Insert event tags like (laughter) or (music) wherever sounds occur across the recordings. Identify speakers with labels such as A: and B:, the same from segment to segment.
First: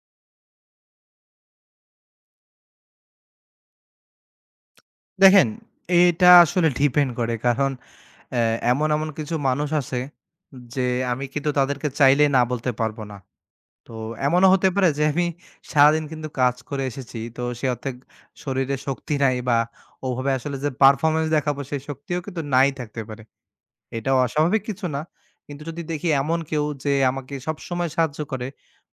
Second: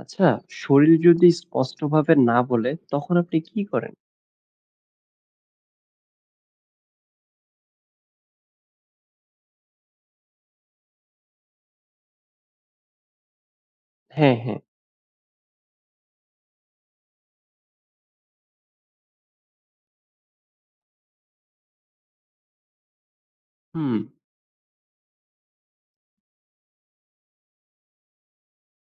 A: আচ্ছা, শরীর যদি স্পষ্টভাবে না বলে তখন আপনি কি করেন?
B: দেখেন, এটা আসলে ডিপেন্ড করে। কারণ অ্যা এমন কিছু মানুষ আছে যে আমি কিন্তু তাদেরকে চাইলেই না বলতে পারবো না। তো
A: হ্যাঁ,
B: এমনও
A: হ্যাঁ।
B: হতে পারে যে আমি সারাদিন কিন্তু কাজ করে এসেছি। তো সে অর্থে শরীরে শক্তি নাই বা ওভাবে আসলে যে পারফরম্যান্স দেখাবো সেই শক্তিও কিন্তু নাই থাকতে পারে।
A: হুম,
B: এটাও অস্বাভাবিক কিছু না। কিন্তু যদি দেখি এমন কেউ যে আমাকে সবসময় সাহায্য করে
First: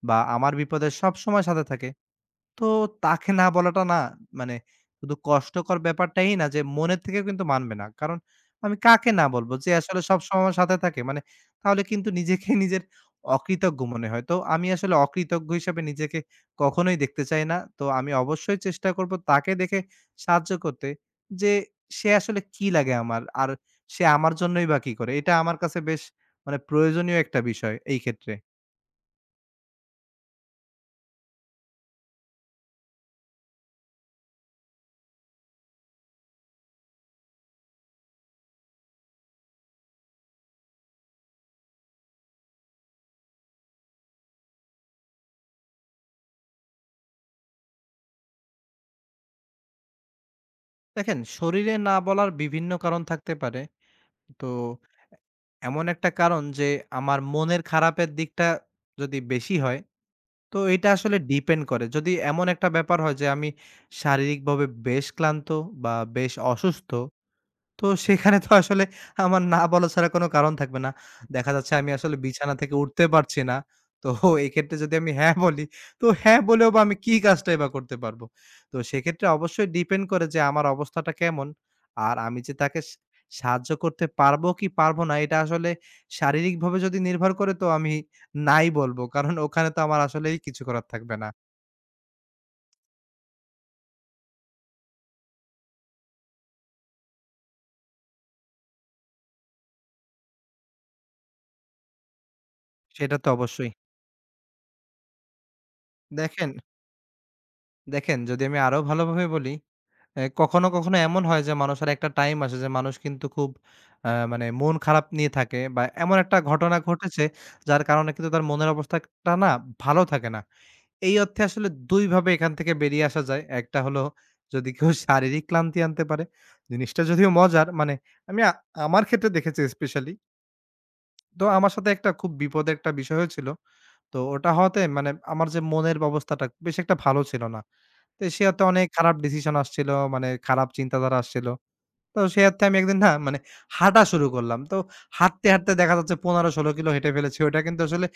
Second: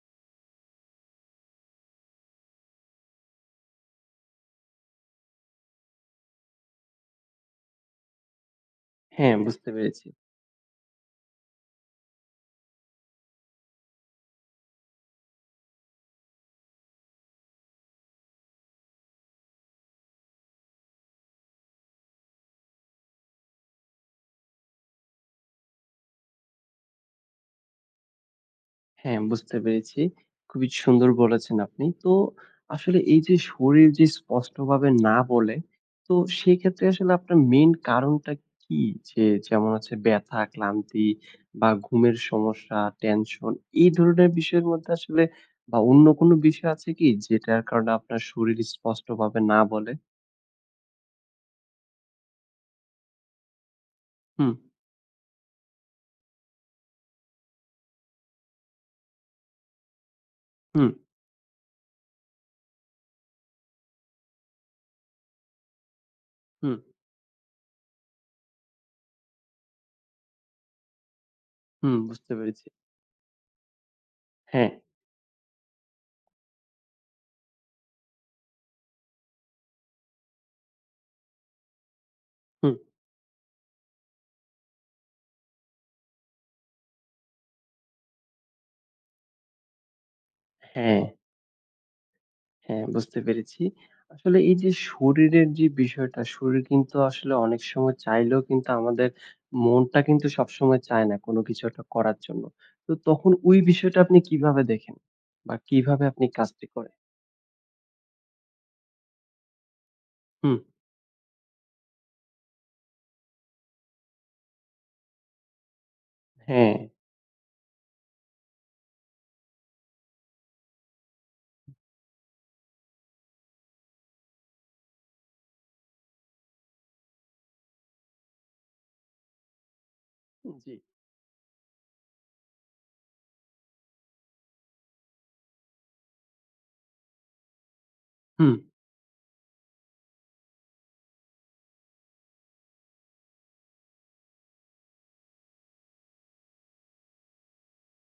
B: বা আমার বিপদে সবসময় সাথে থাকে, তো তাকে না বলাটা না মানে শুধু কষ্টকর ব্যাপারটাই না, যে মনের থেকে কিন্তু মানবে না। কারণ আমি কাকে না
A: হ্যাঁ,
B: বলব
A: বুঝতে
B: যে আসলে
A: পেরেছি।
B: সবসময় আমার সাথে থাকে। মানে তাহলে কিন্তু নিজেকে (laughs) নিজের অকৃতজ্ঞ মনে হয়। তো আমি আসলে অকৃতজ্ঞ হিসাবে নিজেকে কখনোই দেখতে চাই না। তো আমি অবশ্যই চেষ্টা করব তাকে দেখে সাহায্য করতে, যে সে আসলে কি লাগে আমার। আর সে আমার জন্যই বা কি করে। এটা আমার কাছে বেশ মানে প্রয়োজনীয় একটা বিষয় এই ক্ষেত্রে।
A: হ্যাঁ, বুঝতে পেরেছি। খুবই সুন্দর বলেছেন আপনি। তো আসলে এই যে শরীর যে স্পষ্টভাবে না বলে, তো সেক্ষেত্রে আসলে আপনার মেইন কারণটা কি? যে যেমন হচ্ছে ব্যথা, ক্লান্তি বা ঘুমের সমস্যা, টেনশন এই ধরনের বিষয়ের মধ্যে আসলে বা অন্য কোনো বিষয় আছে কি যেটার কারণে আপনার শরীর স্পষ্টভাবে না বলে?
B: দেখেন, শরীরে না বলার বিভিন্ন কারণ থাকতে পারে। তো
A: হুম,
B: এমন একটা কারণ যে আমার মনের খারাপের দিকটা যদি বেশি হয়, তো এটা
A: হুম,
B: আসলে ডিপেন্ড করে। যদি এমন একটা ব্যাপার হয় যে আমি শারীরিকভাবে বেশ ক্লান্ত বা বেশ
A: হুম।
B: অসুস্থ, তো সেখানে তো আসলে আমার না বলা ছাড়া কোনো কারণ থাকবে না। দেখা যাচ্ছে আমি
A: হুম,
B: আসলে
A: বুঝতে
B: বিছানা
A: পেরেছি।
B: থেকে উঠতে পারছি না। তো
A: হ্যাঁ,
B: এক্ষেত্রে যদি আমি হ্যাঁ বলি, তো হ্যাঁ বলেও বা আমি কি কাজটাই বা করতে পারবো? তো সেক্ষেত্রে অবশ্যই ডিপেন্ড করে যে আমার অবস্থাটা কেমন। আর আমি যে
A: হুম,
B: তাকে সাহায্য করতে পারবো কি পারবো না, এটা আসলে শারীরিকভাবে যদি নির্ভর করে, তো আমি নাই বলবো। কারণ ওখানে তো আমার আসলেই কিছু করার
A: হ্যাঁ,
B: থাকবে না।
A: হ্যাঁ, বুঝতে পেরেছি। আসলে এই যে শরীরের যে বিষয়টা, শরীর কিন্তু আসলে অনেক সময় চাইলেও কিন্তু আমাদের মনটা কিন্তু সবসময় চায় না কোনো কিছু একটা করার জন্য। তো
B: সেটা তো
A: তখন ওই
B: অবশ্যই।
A: বিষয়টা আপনি কিভাবে দেখেন? বা কিভাবে আপনি
B: দেখেন,
A: কাজটি করেন?
B: দেখেন, যদি আমি আরো ভালোভাবে বলি,
A: হুম,
B: কখনো, কখনো এমন হয় যে মানুষের একটা টাইম আসে যে মানুষ কিন্তু খুব মানে মন খারাপ নিয়ে থাকে, বা এমন একটা
A: হ্যাঁ,
B: ঘটনা ঘটেছে যার কারণে কিন্তু তার মনের অবস্থাটা না ভালো থাকে না। এই অর্থে আসলে ২ ভাবে এখান থেকে বেরিয়ে আসা যায়। একটা হলো, যদি কেউ শারীরিক ক্লান্তি আনতে পারে, জিনিসটা যদিও মজার, মানে আমি আমার ক্ষেত্রে দেখেছি স্পেশালি।
A: জি,
B: তো আমার সাথে একটা খুব বিপদের একটা বিষয় হয়েছিল। তো ওটা হওয়াতে মানে আমার যে মনের অবস্থাটা বেশ একটা ভালো ছিল না। তো সে
A: হুম,
B: হয়তো অনেক খারাপ ডিসিশন আসছিল, মানে খারাপ চিন্তাধারা আসছিল। তো সে অর্থে আমি একদিন না মানে হাঁটা শুরু করলাম। তো হাঁটতে, হাঁটতে দেখা যাচ্ছে ১৫-১৬ কিলো হেঁটে ফেলেছি। ওইটা কিন্তু আসলে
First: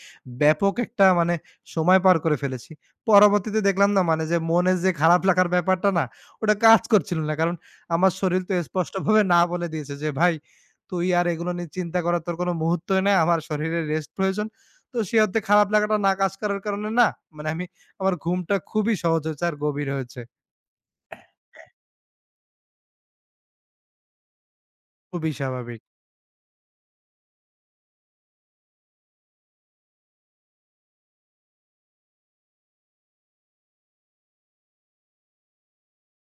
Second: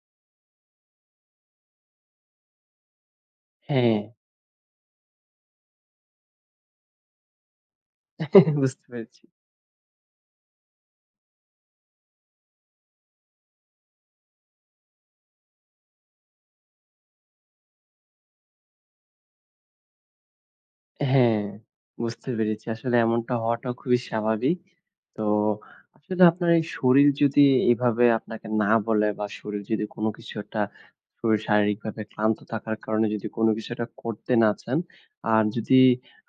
B: ব্যাপক একটা মানে সময় পার করে ফেলেছি। পরবর্তীতে দেখলাম,
A: হ্যাঁ,
B: না মানে যে মনে যে খারাপ লাগার ব্যাপারটা না, ওটা কাজ করছিল না। কারণ আমার শরীর তো
A: (laughs) বুঝতে
B: স্পষ্টভাবে
A: পেরেছি।
B: না বলে দিয়েছে যে, "ভাই, তুই আর এগুলো নিয়ে চিন্তা করার তোর কোনো মুহূর্তই নাই। আমার শরীরের রেস্ট প্রয়োজন।" তো সে অর্থে খারাপ লাগাটা না কাজ করার কারণে না, মানে আমি আমার ঘুমটা খুবই সহজ হয়েছে আর গভীর হয়েছে।
A: হ্যাঁ, বুঝতে পেরেছি। আসলে এমনটা হওয়াটাও খুবই স্বাভাবিক। তো
B: খুবই স্বাভাবিক।
A: আসলে আপনার এই শরীর যদি এভাবে আপনাকে না বলে বা শরীর যদি কোনো কিছু একটা, শরীর শারীরিকভাবে ক্লান্ত থাকার কারণে যদি কোনো কিছু একটা করতে না চান, আর যদি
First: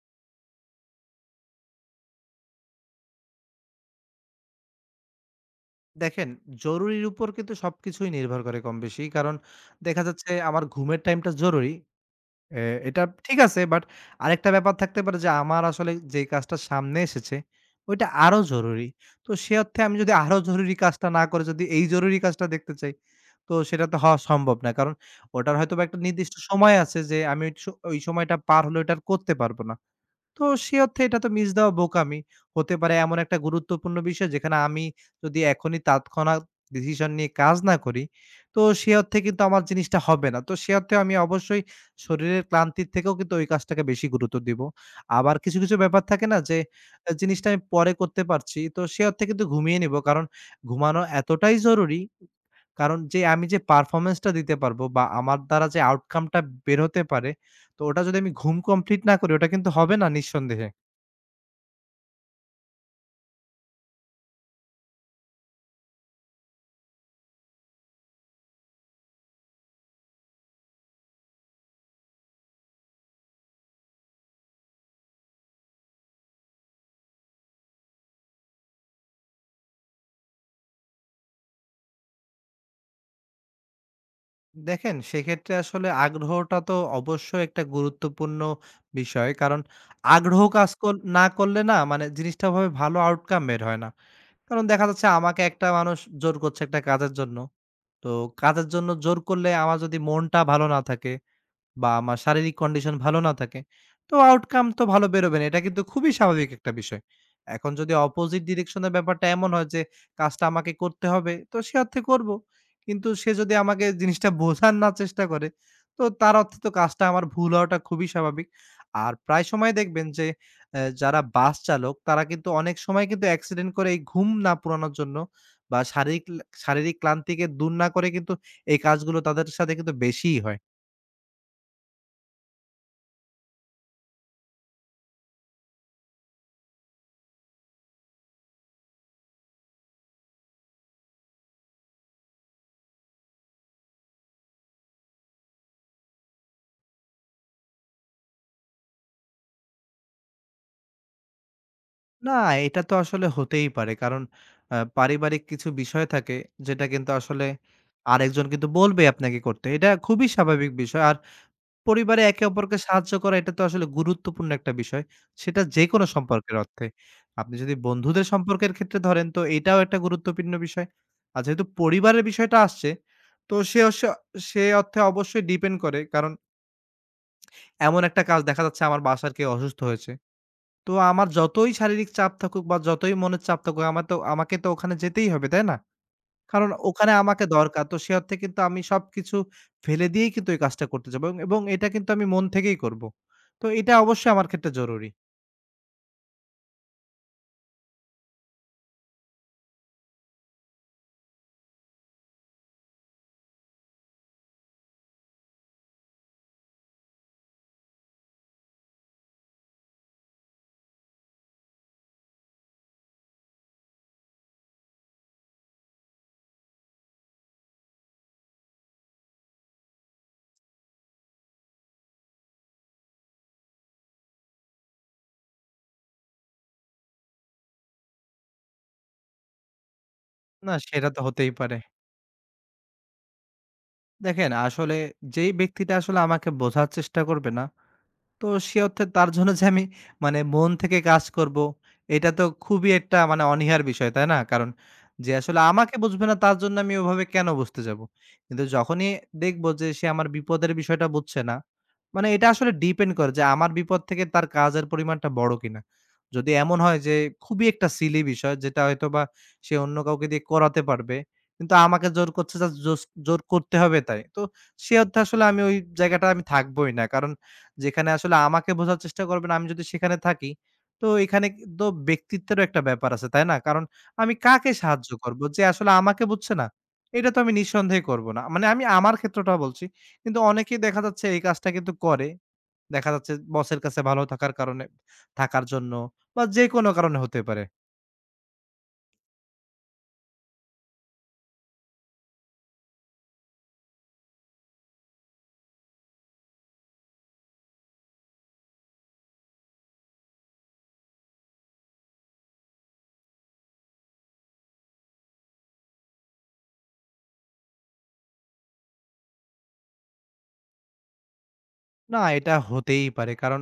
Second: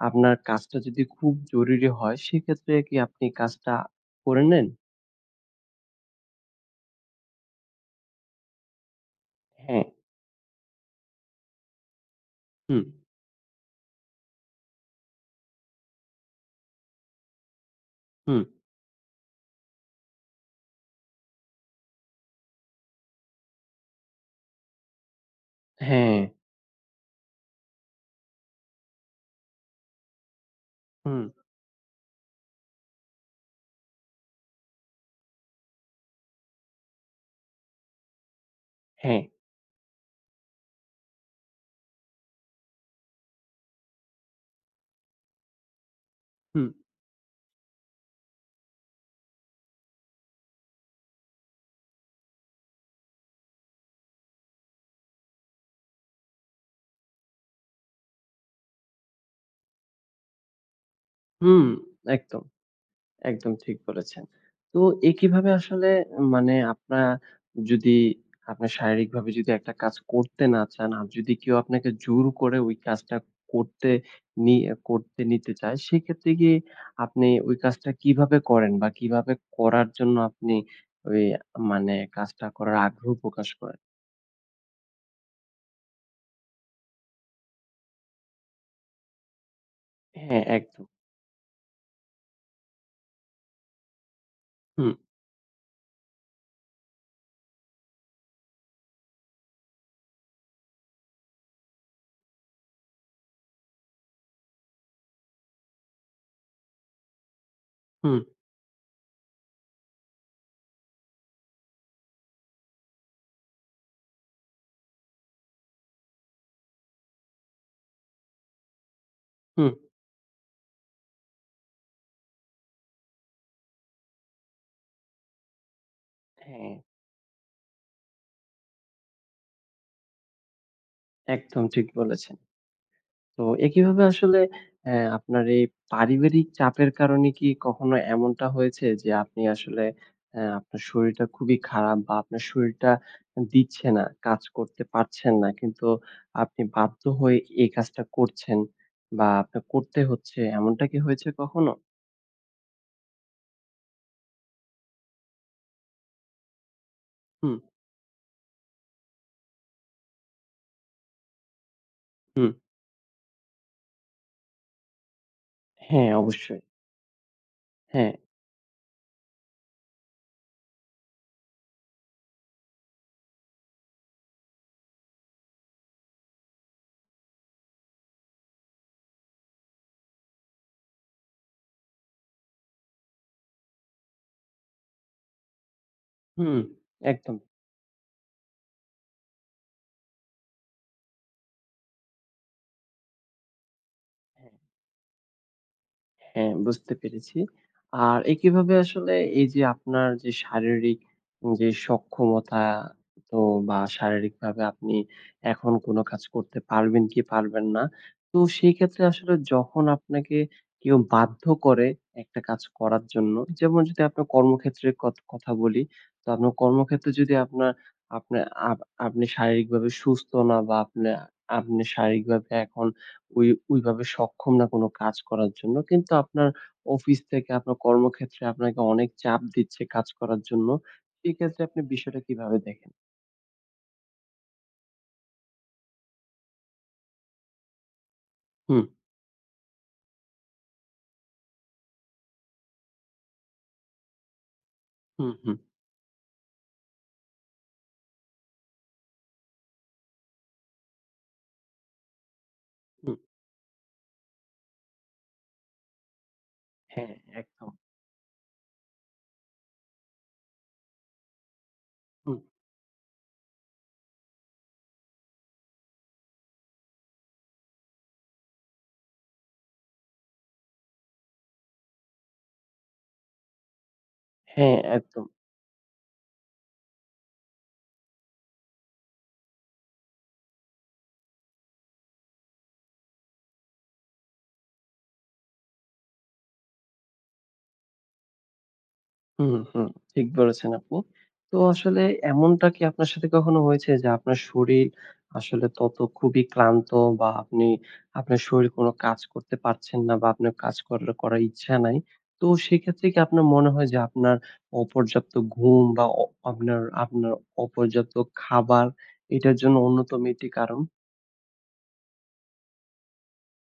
A: আপনার কাজটা যদি খুব জরুরি হয় সেক্ষেত্রে কি আপনি কাজটা করে নেন?
B: দেখেন, জরুরির উপর কিন্তু সবকিছুই নির্ভর করে কমবেশি। কারণ
A: হ্যাঁ।
B: দেখা যাচ্ছে আমার ঘুমের টাইমটা জরুরি। এ
A: হুম,
B: এটা ঠিক আছে, বাট আরেকটা ব্যাপার থাকতে পারে যে আমার আসলে যেই কাজটা সামনে এসেছে ওইটা আরো
A: হুম,
B: জরুরি। তো সে অর্থে আমি যদি আরো জরুরি কাজটা না করে যদি এই জরুরি কাজটা দেখতে চাই, তো সেটা তো হওয়া সম্ভব না। কারণ ওটার হয়তোবা একটা
A: হ্যাঁ,
B: নির্দিষ্ট সময় আছে যে আমি ওই সময়টা পার হলে ওইটা আর করতে পারব না। তো সে অর্থে এটা
A: হুম,
B: তো মিস দেওয়া বোকামি। হতে পারে এমন একটা গুরুত্বপূর্ণ বিষয় যেখানে আমি যদি এখনই তাৎক্ষণাৎ ডিসিশন নিয়ে কাজ না করি, তো সে অর্থে
A: হ্যাঁ,
B: কিন্তু আমার জিনিসটা হবে না। তো সে অর্থে আমি অবশ্যই শরীরের ক্লান্তির থেকেও কিন্তু ওই কাজটাকে বেশি গুরুত্ব দিব। আবার কিছু, কিছু ব্যাপার থাকে না যে
A: হুম,
B: জিনিসটা আমি পরে করতে পারছি। তো সে অর্থে কিন্তু ঘুমিয়ে নিব। কারণ ঘুমানো এতটাই জরুরি। কারণ যে আমি যে পারফরম্যান্সটা দিতে পারবো বা আমার দ্বারা যে আউটকামটা বের হতে পারে, তো ওটা যদি আমি ঘুম কমপ্লিট না করি, ওটা কিন্তু হবে না নিঃসন্দেহে।
A: হুম, একদম। একদম ঠিক বলেছেন। তো কিভাবে আসলে মানে যদি আপনার শারীরিকভাবে যদি একটা কাজ করতে না চান, আর যদি কেউ আপনাকে জোর করে ওই কাজটা করতে নি করতে নিতে চায়, সেক্ষেত্রে গিয়ে আপনি ওই কাজটা কিভাবে করেন বা কিভাবে করার জন্য আপনি ওই মানে কাজটা করার আগ্রহ প্রকাশ করেন?
B: দেখেন, সেক্ষেত্রে আসলে আগ্রহটা তো অবশ্যই একটা গুরুত্বপূর্ণ বিষয়। কারণ আগ্রহ
A: হ্যাঁ,
B: কাজ
A: একদম।
B: কর না করলে, না মানে জিনিসটা ওভাবে ভালো আউটকাম বের হয় না। কারণ দেখা
A: হুম,
B: যাচ্ছে আমাকে একটা মানুষ জোর করছে একটা কাজের জন্য। তো কাজের জন্য জোর করলে আমার যদি মনটা ভালো না থাকে বা আমার শারীরিক কন্ডিশন ভালো না থাকে, তো আউটকাম তো ভালো বেরোবে না। এটা কিন্তু খুবই স্বাভাবিক একটা বিষয়। এখন যদি
A: হুম,
B: অপোজিট ডিরেকশন এর ব্যাপারটা এমন হয় যে কাজটা আমাকে করতে হবে, তো সে অর্থে করব। কিন্তু সে যদি আমাকে জিনিসটা বোঝার না চেষ্টা করে, তো তার অর্থে তো কাজটা আমার ভুল হওয়াটা খুবই স্বাভাবিক। আর প্রায়
A: হুম।
B: সময় দেখবেন যে যারা বাস চালক তারা কিন্তু অনেক সময় কিন্তু অ্যাক্সিডেন্ট করে এই ঘুম না পুরানোর জন্য, বা শারীরিক
A: হ্যাঁ,
B: শারীরিক ক্লান্তিকে দূর না করে কিন্তু এই কাজগুলো তাদের সাথে কিন্তু বেশিই হয়।
A: একদম ঠিক বলেছেন। তো কিভাবে আসলে, আপনার এই পারিবারিক চাপের কারণে কি কখনো এমনটা হয়েছে যে আপনি আসলে, আপনার শরীরটা খুবই খারাপ বা আপনার শরীরটা দিচ্ছে না, কাজ করতে পারছেন না, কিন্তু আপনি বাধ্য হয়ে এই কাজটা করছেন বা আপনার করতে হচ্ছে, এমনটা কি হয়েছে কখনো?
B: না, এটা তো আসলে হতেই পারে। কারণ পারিবারিক কিছু বিষয় থাকে যেটা কিন্তু আসলে
A: হুম,
B: আরেকজন কিন্তু বলবে আপনাকে করতে। এটা খুবই স্বাভাবিক বিষয়। আর পরিবারে একে
A: হুম।
B: অপরকে সাহায্য করা, এটা তো আসলে গুরুত্বপূর্ণ একটা বিষয়। সেটা যেকোনো
A: হ্যাঁ,
B: সম্পর্কের
A: অবশ্যই।
B: অর্থে। আপনি যদি
A: হ্যাঁ।
B: বন্ধুদের সম্পর্কের ক্ষেত্রে ধরেন, তো এটাও একটা গুরুত্বপূর্ণ বিষয়। আর যেহেতু পরিবারের বিষয়টা আসছে, তো সে অর্থে অবশ্যই ডিপেন্ড করে। কারণ এমন একটা কাজ, দেখা যাচ্ছে আমার বাসার কেউ অসুস্থ হয়েছে। তো আমার যতই শারীরিক চাপ থাকুক বা যতই মনের চাপ থাকুক, আমার তো, আমাকে তো ওখানে যেতেই হবে, তাই না?
A: হুম,
B: কারণ ওখানে
A: একদম।
B: আমাকে দরকার। তো সে অর্থে কিন্তু আমি সবকিছু ফেলে দিয়েই কিন্তু এই কাজটা করতে যাবো, এবং এবং এটা কিন্তু আমি মন থেকেই করব। তো এটা অবশ্যই আমার
A: হ্যাঁ।
B: ক্ষেত্রে জরুরি।
A: হ্যাঁ, বুঝতে পেরেছি। আর কিভাবে আসলে এই যে আপনার যে শারীরিক যে সক্ষমতা, তো বা শারীরিকভাবে আপনি এখন কোন কাজ করতে পারবেন কি পারবেন না। তো সেই ক্ষেত্রে আসলে যখন আপনাকে কেউ বাধ্য করে একটা কাজ করার জন্য, যেমন যদি আপনার কর্মক্ষেত্রের কথা বলি, তো আপনার কর্মক্ষেত্রে যদি আপনার আপনার আপ আপনি শারীরিকভাবে সুস্থ না বা আপনি শারীরিকভাবে এখন ওইভাবে সক্ষম না কোনো কাজ করার জন্য, কিন্তু আপনার অফিস থেকে আপনার কর্মক্ষেত্রে আপনাকে অনেক চাপ দিচ্ছে কাজ করার জন্য,
B: না, সেটা তো হতেই
A: সেক্ষেত্রে
B: পারে।
A: আপনি বিষয়টা কিভাবে দেখেন?
B: দেখেন, আসলে যেই ব্যক্তিটা আসলে আমাকে বোঝার চেষ্টা করবে না, তো সে
A: হুম,
B: অর্থে তার জন্য যে আমি মানে মন থেকে কাজ করব, এটা তো খুবই একটা মানে অনীহার বিষয়, তাই না? কারণ
A: হুম,
B: যে
A: হুম,
B: আসলে আমাকে বুঝবে না, তার জন্য আমি ওভাবে কেন বুঝতে যাব? কিন্তু যখনই দেখব যে সে আমার বিপদের বিষয়টা বুঝছে না, মানে এটা আসলে ডিপেন্ড
A: হুম।
B: করে যে আমার বিপদ থেকে তার কাজের পরিমাণটা বড় কিনা। যদি এমন হয়
A: হ্যাঁ,
B: যে খুবই
A: একদম।
B: একটা সিলি বিষয়, যেটা হয়তোবা সে অন্য কাউকে দিয়ে করাতে পারবে, কিন্তু আমাকে জোর
A: হুম,
B: করছে জাস্ট জোর করতে হবে তাই। তো সে অর্থে আসলে আমি ওই জায়গাটা, আমি থাকবোই না। কারণ যেখানে আসলে আমাকে বোঝার চেষ্টা করবেন, আমি যদি সেখানে থাকি। তো এখানে কিন্তু ব্যক্তিত্বেরও একটা ব্যাপার আছে, তাই না? কারণ আমি কাকে
A: হ্যাঁ,
B: সাহায্য
A: একদম।
B: করব? যে আসলে আমাকে বুঝছে না, এটা তো আমি নিঃসন্দেহে করব না। মানে আমি আমার ক্ষেত্রটা বলছি। কিন্তু অনেকেই দেখা যাচ্ছে এই কাজটা কিন্তু করে। দেখা যাচ্ছে বসের কাছে ভালো থাকার কারণে, থাকার জন্য, বা যেকোনো কারণে হতে পারে।
A: হুম, হুম। ঠিক বলেছেন আপনি। তো আসলে এমনটা কি আপনার সাথে কখনো হয়েছে যে আপনার শরীর আসলে তত খুবই ক্লান্ত বা আপনার শরীর কোনো কাজ করতে পারছেন না বা আপনার কাজ করার করার ইচ্ছা নাই। তো সেক্ষেত্রে কি আপনার মনে হয় যে আপনার অপর্যাপ্ত ঘুম বা আপনার আপনার অপর্যাপ্ত খাবার এটার জন্য অন্যতম একটি কারণ?
B: না, এটা হতেই পারে। কারণ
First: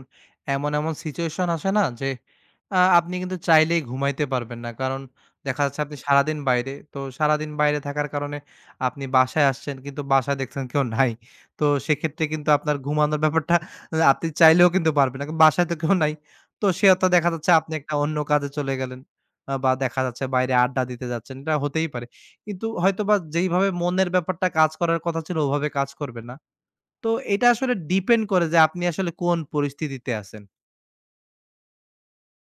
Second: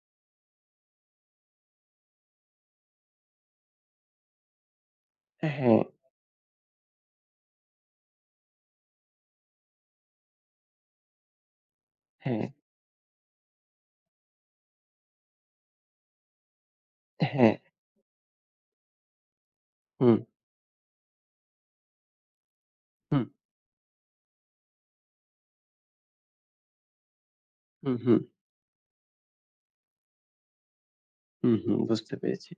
B: এমন সিচুয়েশন আসে না যে আপনি কিন্তু চাইলেই ঘুমাইতে পারবেন না। কারণ দেখা
A: হ্যাঁ,
B: যাচ্ছে আপনি সারাদিন বাইরে। তো সারাদিন বাইরে থাকার কারণে আপনি বাসায় আসছেন, কিন্তু বাসায় দেখছেন কেউ নাই। তো সেক্ষেত্রে
A: হ্যাঁ,
B: কিন্তু আপনার ঘুমানোর ব্যাপারটা আপনি চাইলেও কিন্তু পারবেন না। কারণ বাসায় তো কেউ নাই। তো সে তো দেখা যাচ্ছে
A: হ্যাঁ।
B: আপনি একটা অন্য কাজে চলে গেলেন। বা দেখা
A: হুম,
B: যাচ্ছে বাইরে আড্ডা দিতে যাচ্ছেন। এটা হতেই পারে। কিন্তু হয়তোবা
A: হুম,
B: যেইভাবে মনের ব্যাপারটা কাজ করার কথা ছিল, ওভাবে কাজ করবে না। তো এটা আসলে
A: হুম, হুম।
B: ডিপেন্ড করে যে আপনি আসলে কোন পরিস্থিতিতে আছেন।
A: হুম, হুম, বুঝতে পেরেছি।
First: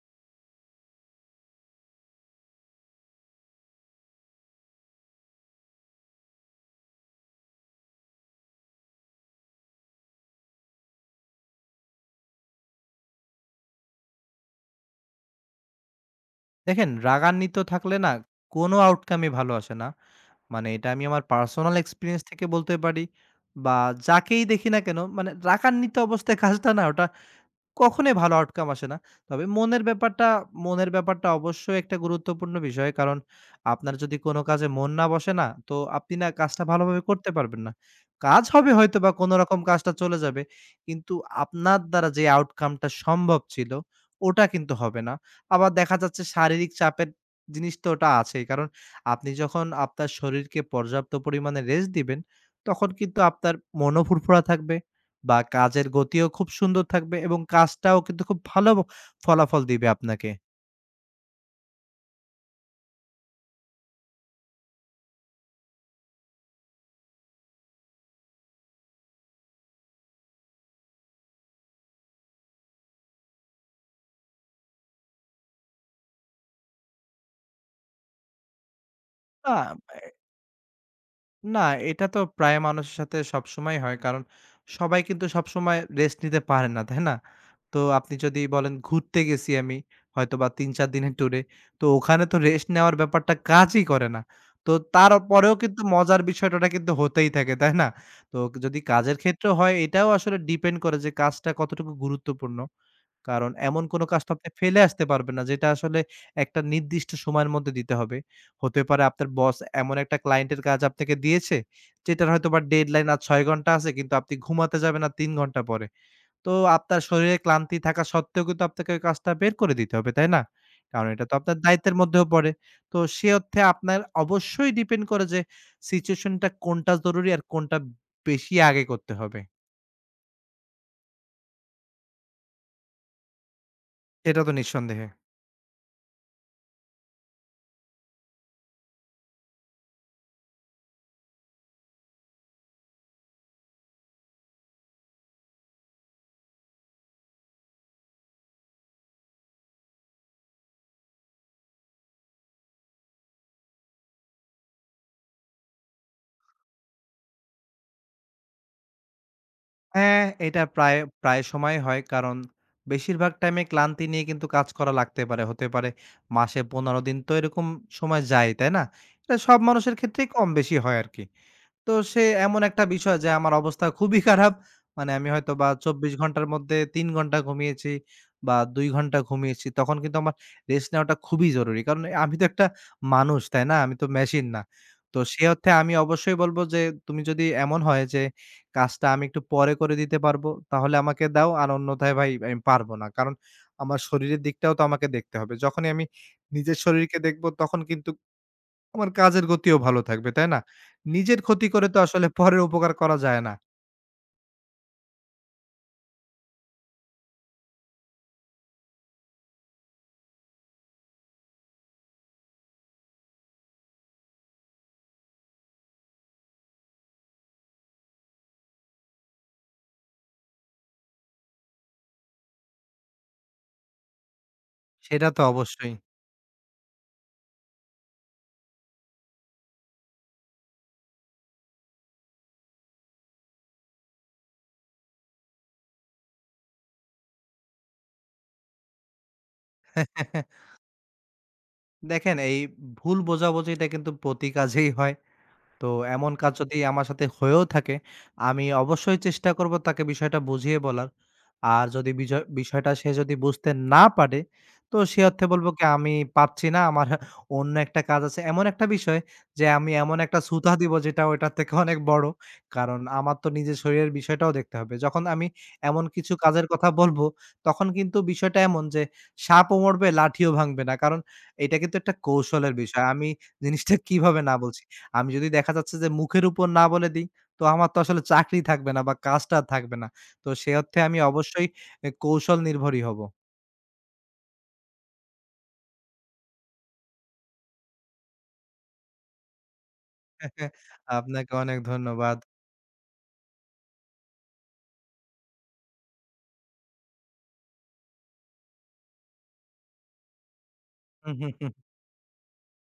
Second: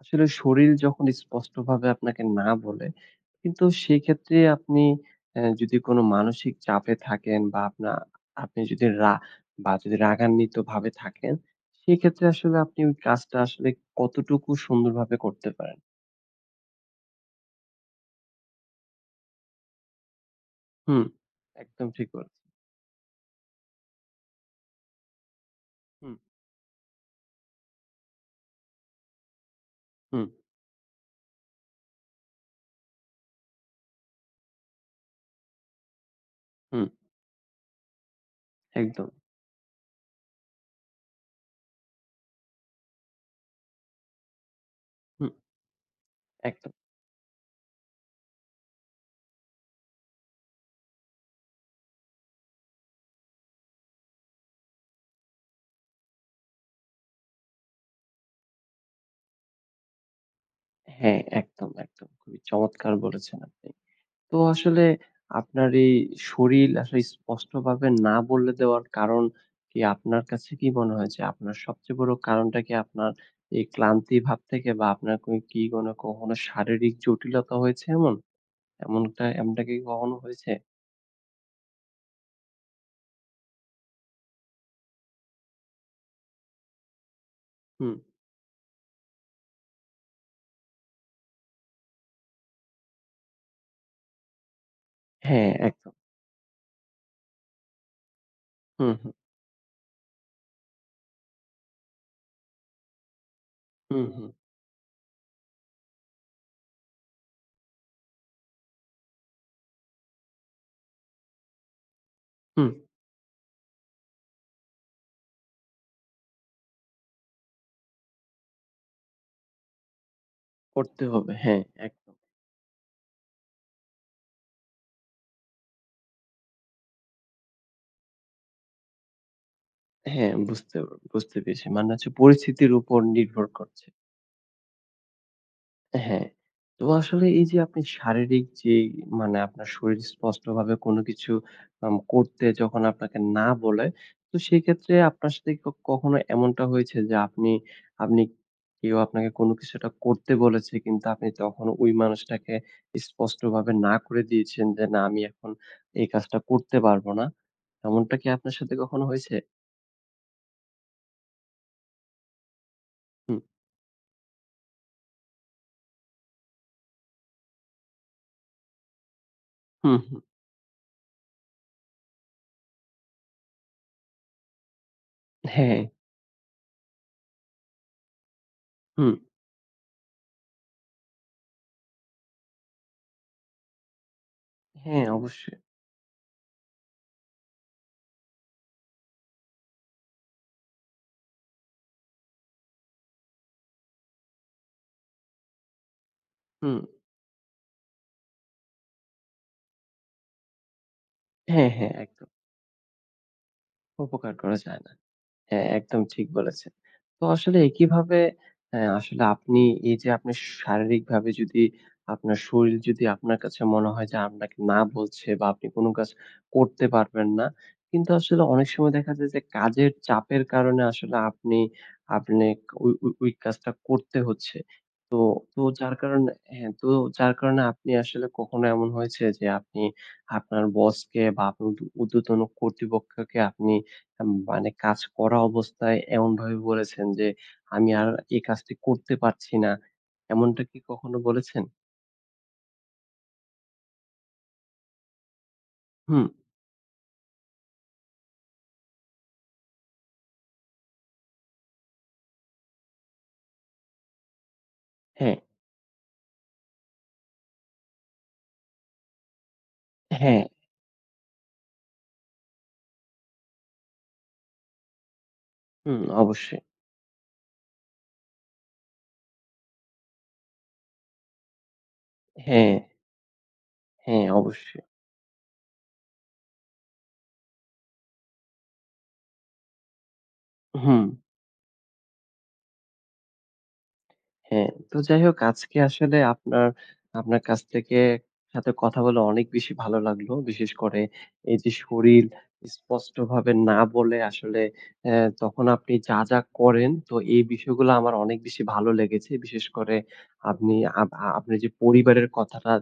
A: আসলে শরীর যখন স্পষ্টভাবে আপনাকে না বলে, কিন্তু সেক্ষেত্রে আপনি যদি কোনো মানসিক চাপে থাকেন বা আপনি যদি রা বা যদি রাগান্বিত ভাবে থাকেন, সেক্ষেত্রে আসলে আপনি ওই কাজটা আসলে কতটুকু সুন্দরভাবে করতে পারেন?
B: দেখেন, রাগান্বিত থাকলে না, কোনো আউটকামই ভালো আসে না। মানে এটা আমি
A: হুম,
B: আমার পার্সোনাল
A: একদম ঠিক
B: এক্সপেরিয়েন্স থেকে
A: বলেছেন।
B: বলতে পারি, বা যাকেই দেখি না কেন, মানে রাগান্বিত
A: হুম,
B: অবস্থায় কাজটা না, ওটা কখনোই ভালো আউটকাম আসে না। তবে মনের
A: হুম,
B: ব্যাপারটা মনের ব্যাপারটা অবশ্যই একটা গুরুত্বপূর্ণ বিষয়। কারণ আপনার যদি কোনো কাজে মন না বসে না, তো আপনি না কাজটা
A: হুম,
B: ভালোভাবে করতে পারবেন না। কাজ হবে
A: একদম।
B: হয়তোবা, কোনরকম কাজটা চলে যাবে। কিন্তু আপনার দ্বারা যে আউটকামটা সম্ভব ছিল, ওটা কিন্তু হবে না।
A: হুম,
B: আবার দেখা যাচ্ছে শারীরিক
A: একদম।
B: চাপের জিনিস তো ওটা আছেই। কারণ আপনি যখন আপনার শরীরকে পর্যাপ্ত পরিমাণে রেস্ট দিবেন, তখন কিন্তু আপনার মনও ফুরফুরা থাকবে। বা কাজের গতিও খুব সুন্দর থাকবে, এবং কাজটাও কিন্তু খুব ভালো ফলাফল দিবে আপনাকে।
A: হ্যাঁ, একদম, একদম। খুবই চমৎকার বলেছেন আপনি। তো আসলে আপনার এই শরীর আসলে স্পষ্টভাবে না বলে দেওয়ার কারণ কি, আপনার কাছে কি মনে হয় যে আপনার সবচেয়ে বড় কারণটা কি আপনার এই ক্লান্তি ভাব থেকে বা আপনার কোনো কখনো শারীরিক জটিলতা হয়েছে এমন? এমনটা
B: আ
A: এমনটা কি কখনো হয়েছে?
B: না, এটা তো প্রায় মানুষের সাথে সবসময়ই হয়। কারণ সবাই কিন্তু সবসময় রেস্ট নিতে পারে না, তাই না? তো
A: হুম।
B: আপনি যদি বলেন ঘুরতে গেছি আমি হয়তোবা ৩-৪ দিনের ট্যুরে। তো ওখানে তো রেস্ট নেওয়ার ব্যাপারটা কাজই করে না। তো
A: হ্যাঁ,
B: তারপরেও কিন্তু
A: একদম।
B: মজার বিষয়টা ওটা কিন্তু হতেই থাকে, তাই না? তো যদি
A: হুম, হুম,
B: কাজের ক্ষেত্রেও হয়, এটাও আসলে ডিপেন্ড করে যে কাজটা কতটুকু গুরুত্বপূর্ণ। কারণ এমন কোনো
A: হুম,
B: কাজ
A: হুম,
B: তো আপনি ফেলে আসতে পারবেন না যেটা আসলে একটা নির্দিষ্ট সময়ের মধ্যে দিতে হবে। হতে পারে আপনার বস এমন একটা ক্লায়েন্টের কাজ আপনাকে দিয়েছে, যেটার হয়তোবা
A: হুম।
B: ডেডলাইন আর ৬ ঘন্টা আছে, কিন্তু আপনি ঘুমাতে যাবেন আর ৩ ঘন্টা পরে। তো আপনার শরীরে ক্লান্তি থাকা সত্ত্বেও কিন্তু আপনাকে ওই কাজটা বের করে দিতে হবে, তাই না?
A: করতে
B: কারণ এটা
A: হবে।
B: তো আপনার
A: হ্যাঁ,
B: দায়িত্বের
A: একদম।
B: মধ্যেও পড়ে। তো সে অর্থে আপনার অবশ্যই ডিপেন্ড করে যে সিচুয়েশনটা কোনটা জরুরি, আর কোনটা বেশি আগে করতে হবে।
A: হ্যাঁ, বুঝতে বুঝতে পেরেছি। মানে হচ্ছে পরিস্থিতির উপর নির্ভর করছে।
B: এটা তো নিঃসন্দেহে।
A: হ্যাঁ। তো আসলে এই যে আপনি শারীরিক যে মানে আপনার শরীর স্পষ্টভাবে কোনো কিছু করতে যখন আপনাকে না বলে, তো সেক্ষেত্রে আপনার সাথে কখনো এমনটা হয়েছে যে আপনি আপনি কেউ আপনাকে কোনো কিছু একটা করতে বলেছে কিন্তু আপনি তখন ওই মানুষটাকে স্পষ্টভাবে না করে দিয়েছেন যে, "না, আমি এখন এই কাজটা করতে পারবো না।" এমনটা কি আপনার সাথে কখনো হয়েছে?
B: হ্যাঁ, এটা প্রায় সময় হয়। কারণ বেশিরভাগ
A: হুম,
B: টাইমে ক্লান্তি নিয়ে কিন্তু কাজ করা লাগতে পারে। হতে পারে মাসে ১৫ দিন তো এরকম সময় যায়, তাই না? এটা সব মানুষের
A: হুম, হুম।
B: ক্ষেত্রেই কম বেশি হয় আরকি। তো সে এমন একটা বিষয় যে আমার অবস্থা খুবই খারাপ। মানে আমি হয়তোবা
A: হ্যাঁ,
B: ২৪ ঘন্টার মধ্যে ৩ ঘন্টা ঘুমিয়েছি বা ২
A: হুম।
B: ঘন্টা ঘুমিয়েছি। তখন কিন্তু আমার রেস্ট নেওয়াটা খুবই জরুরি। কারণ আমি তো একটা মানুষ, তাই না? আমি তো মেশিন না।
A: হ্যাঁ,
B: তো সে
A: অবশ্যই।
B: অর্থে আমি অবশ্যই বলব যে তুমি যদি এমন হয় যে কাজটা আমি একটু পরে করে দিতে পারবো, তাহলে আমাকে দাও। আর অন্যথায় ভাই আমি পারব না। কারণ আমার শরীরের দিকটাও তো আমাকে দেখতে হবে। যখনই আমি নিজের
A: হুম।
B: শরীরকে দেখব, তখন কিন্তু আমার কাজের গতিও ভালো থাকবে, তাই না? নিজের ক্ষতি
A: হ্যাঁ,
B: করে
A: হ্যাঁ,
B: তো আসলে
A: একদম।
B: (laughs) পরের উপকার করা যায় না।
A: উপকার করা যায় না। হ্যাঁ, একদম ঠিক বলেছেন। তো আসলে কিভাবে আসলে আপনি এই যে আপনি শারীরিকভাবে যদি আপনার শরীর যদি আপনার কাছে মনে হয় যে আপনাকে না বলছে বা আপনি কোন কাজ করতে পারবেন না, কিন্তু আসলে অনেক সময় দেখা যায় যে কাজের চাপের কারণে আসলে আপনি আপনি ওই ওই ওই কাজটা করতে হচ্ছে। তো
B: সেটা তো
A: তো
B: অবশ্যই।
A: যার কারণে, হ্যাঁ, তো যার কারণে আপনি আসলে কখনো এমন হয়েছে যে আপনি আপনার বসকে বা আপনার ঊর্ধ্বতন কর্তৃপক্ষকে আপনি মানে কাজ করা অবস্থায় এমনভাবে বলেছেন যে, "আমি আর এই কাজটি করতে পারছি না।" এমনটা
B: (laughs)
A: কি কখনো বলেছেন?
B: দেখেন, এই ভুল বোঝাবুঝিটা কিন্তু প্রতি কাজেই হয়। তো
A: হুম,
B: এমন কাজ যদি আমার সাথে হয়েও থাকে, আমি অবশ্যই চেষ্টা করব তাকে বিষয়টা বুঝিয়ে বলার। আর যদি বিষয়টা সে যদি বুঝতে না পারে, তো সে
A: হ্যাঁ,
B: অর্থে বলব কি আমি পারছি না, আমার অন্য একটা কাজ আছে। এমন একটা বিষয় যে আমি এমন একটা
A: হ্যাঁ,
B: ছুতা দিব যেটা ওইটার থেকে অনেক বড়। কারণ আমার তো নিজের শরীরের বিষয়টাও দেখতে হবে। যখন আমি
A: হুম,
B: এমন কিছু
A: অবশ্যই।
B: কাজের কথা বলব, তখন কিন্তু বিষয়টা এমন যে সাপও মরবে, লাঠিও ভাঙবে না। কারণ এটা কিন্তু একটা
A: হ্যাঁ,
B: কৌশলের বিষয়। আমি জিনিসটা
A: হ্যাঁ,
B: কিভাবে না বলছি।
A: অবশ্যই।
B: আমি যদি দেখা যাচ্ছে যে মুখের উপর না বলে দেই, তো আমার তো আসলে চাকরি থাকবে না বা কাজটা আর থাকবে না। তো সে অর্থে
A: হুম।
B: আমি অবশ্যই এ কৌশল নির্ভরই হব।
A: হ্যাঁ, তো যাই হোক আজকে আসলে আপনার আপনার কাছ থেকে সাথে কথা বলে অনেক বেশি ভালো লাগলো। বিশেষ
B: (laughs)
A: করে
B: আপনাকে
A: এই যে
B: অনেক
A: শরীর
B: ধন্যবাদ।
A: স্পষ্টভাবে না বলে আসলে অ্যা তখন আপনি যা, যা করেন তো এই বিষয়গুলো আমার অনেক বেশি ভালো লেগেছে। বিশেষ করে আপনি আপ
B: (laughs)
A: আ
B: হুম, হুম,
A: আপনি যে
B: হুম।
A: পরিবারের কথাটা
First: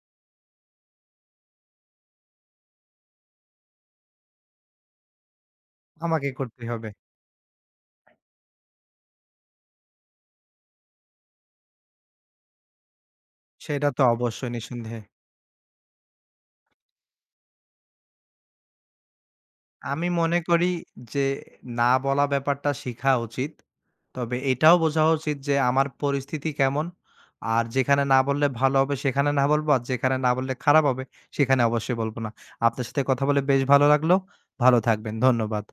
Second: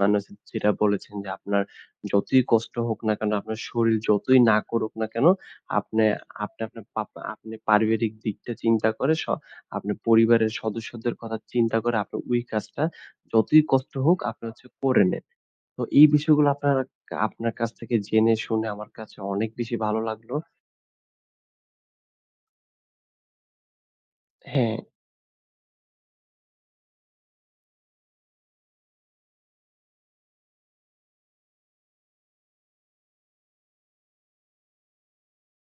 A: মানে হচ্ছে যেটা বলেছেন যে আপনার যতই কষ্ট হোক না কেন, আপনার শরীর যতই না করুক না কেন, আপনি
B: আমাকে
A: আপনি
B: করতেই
A: আপনার
B: হবে।
A: পা আপনি পারিবারিক দিকটা চিন্তা করে আপনার পরিবারের সদস্যদের কথা চিন্তা করে আপনার ওই কাজটা যতই
B: সেটা
A: কষ্ট
B: তো
A: হোক আপনি
B: অবশ্যই
A: হচ্ছে
B: নিঃসন্দেহে।
A: করে নেন। তো এই বিষয়গুলো আপনার আপনার কাছ থেকে জেনে শুনে আমার কাছে অনেক বেশি ভালো
B: আমি
A: লাগলো।
B: মনে করি যে না বলা ব্যাপারটা শিখা উচিত। তবে এটাও
A: হ্যাঁ।
B: বোঝা উচিত যে আমার পরিস্থিতি কেমন। আর যেখানে না বললে ভালো হবে সেখানে না বলব। আর যেখানে না বললে খারাপ হবে সেখানে অবশ্যই বলব না। আপনার সাথে কথা বলে বেশ ভালো লাগলো। ভালো থাকবেন। ধন্যবাদ।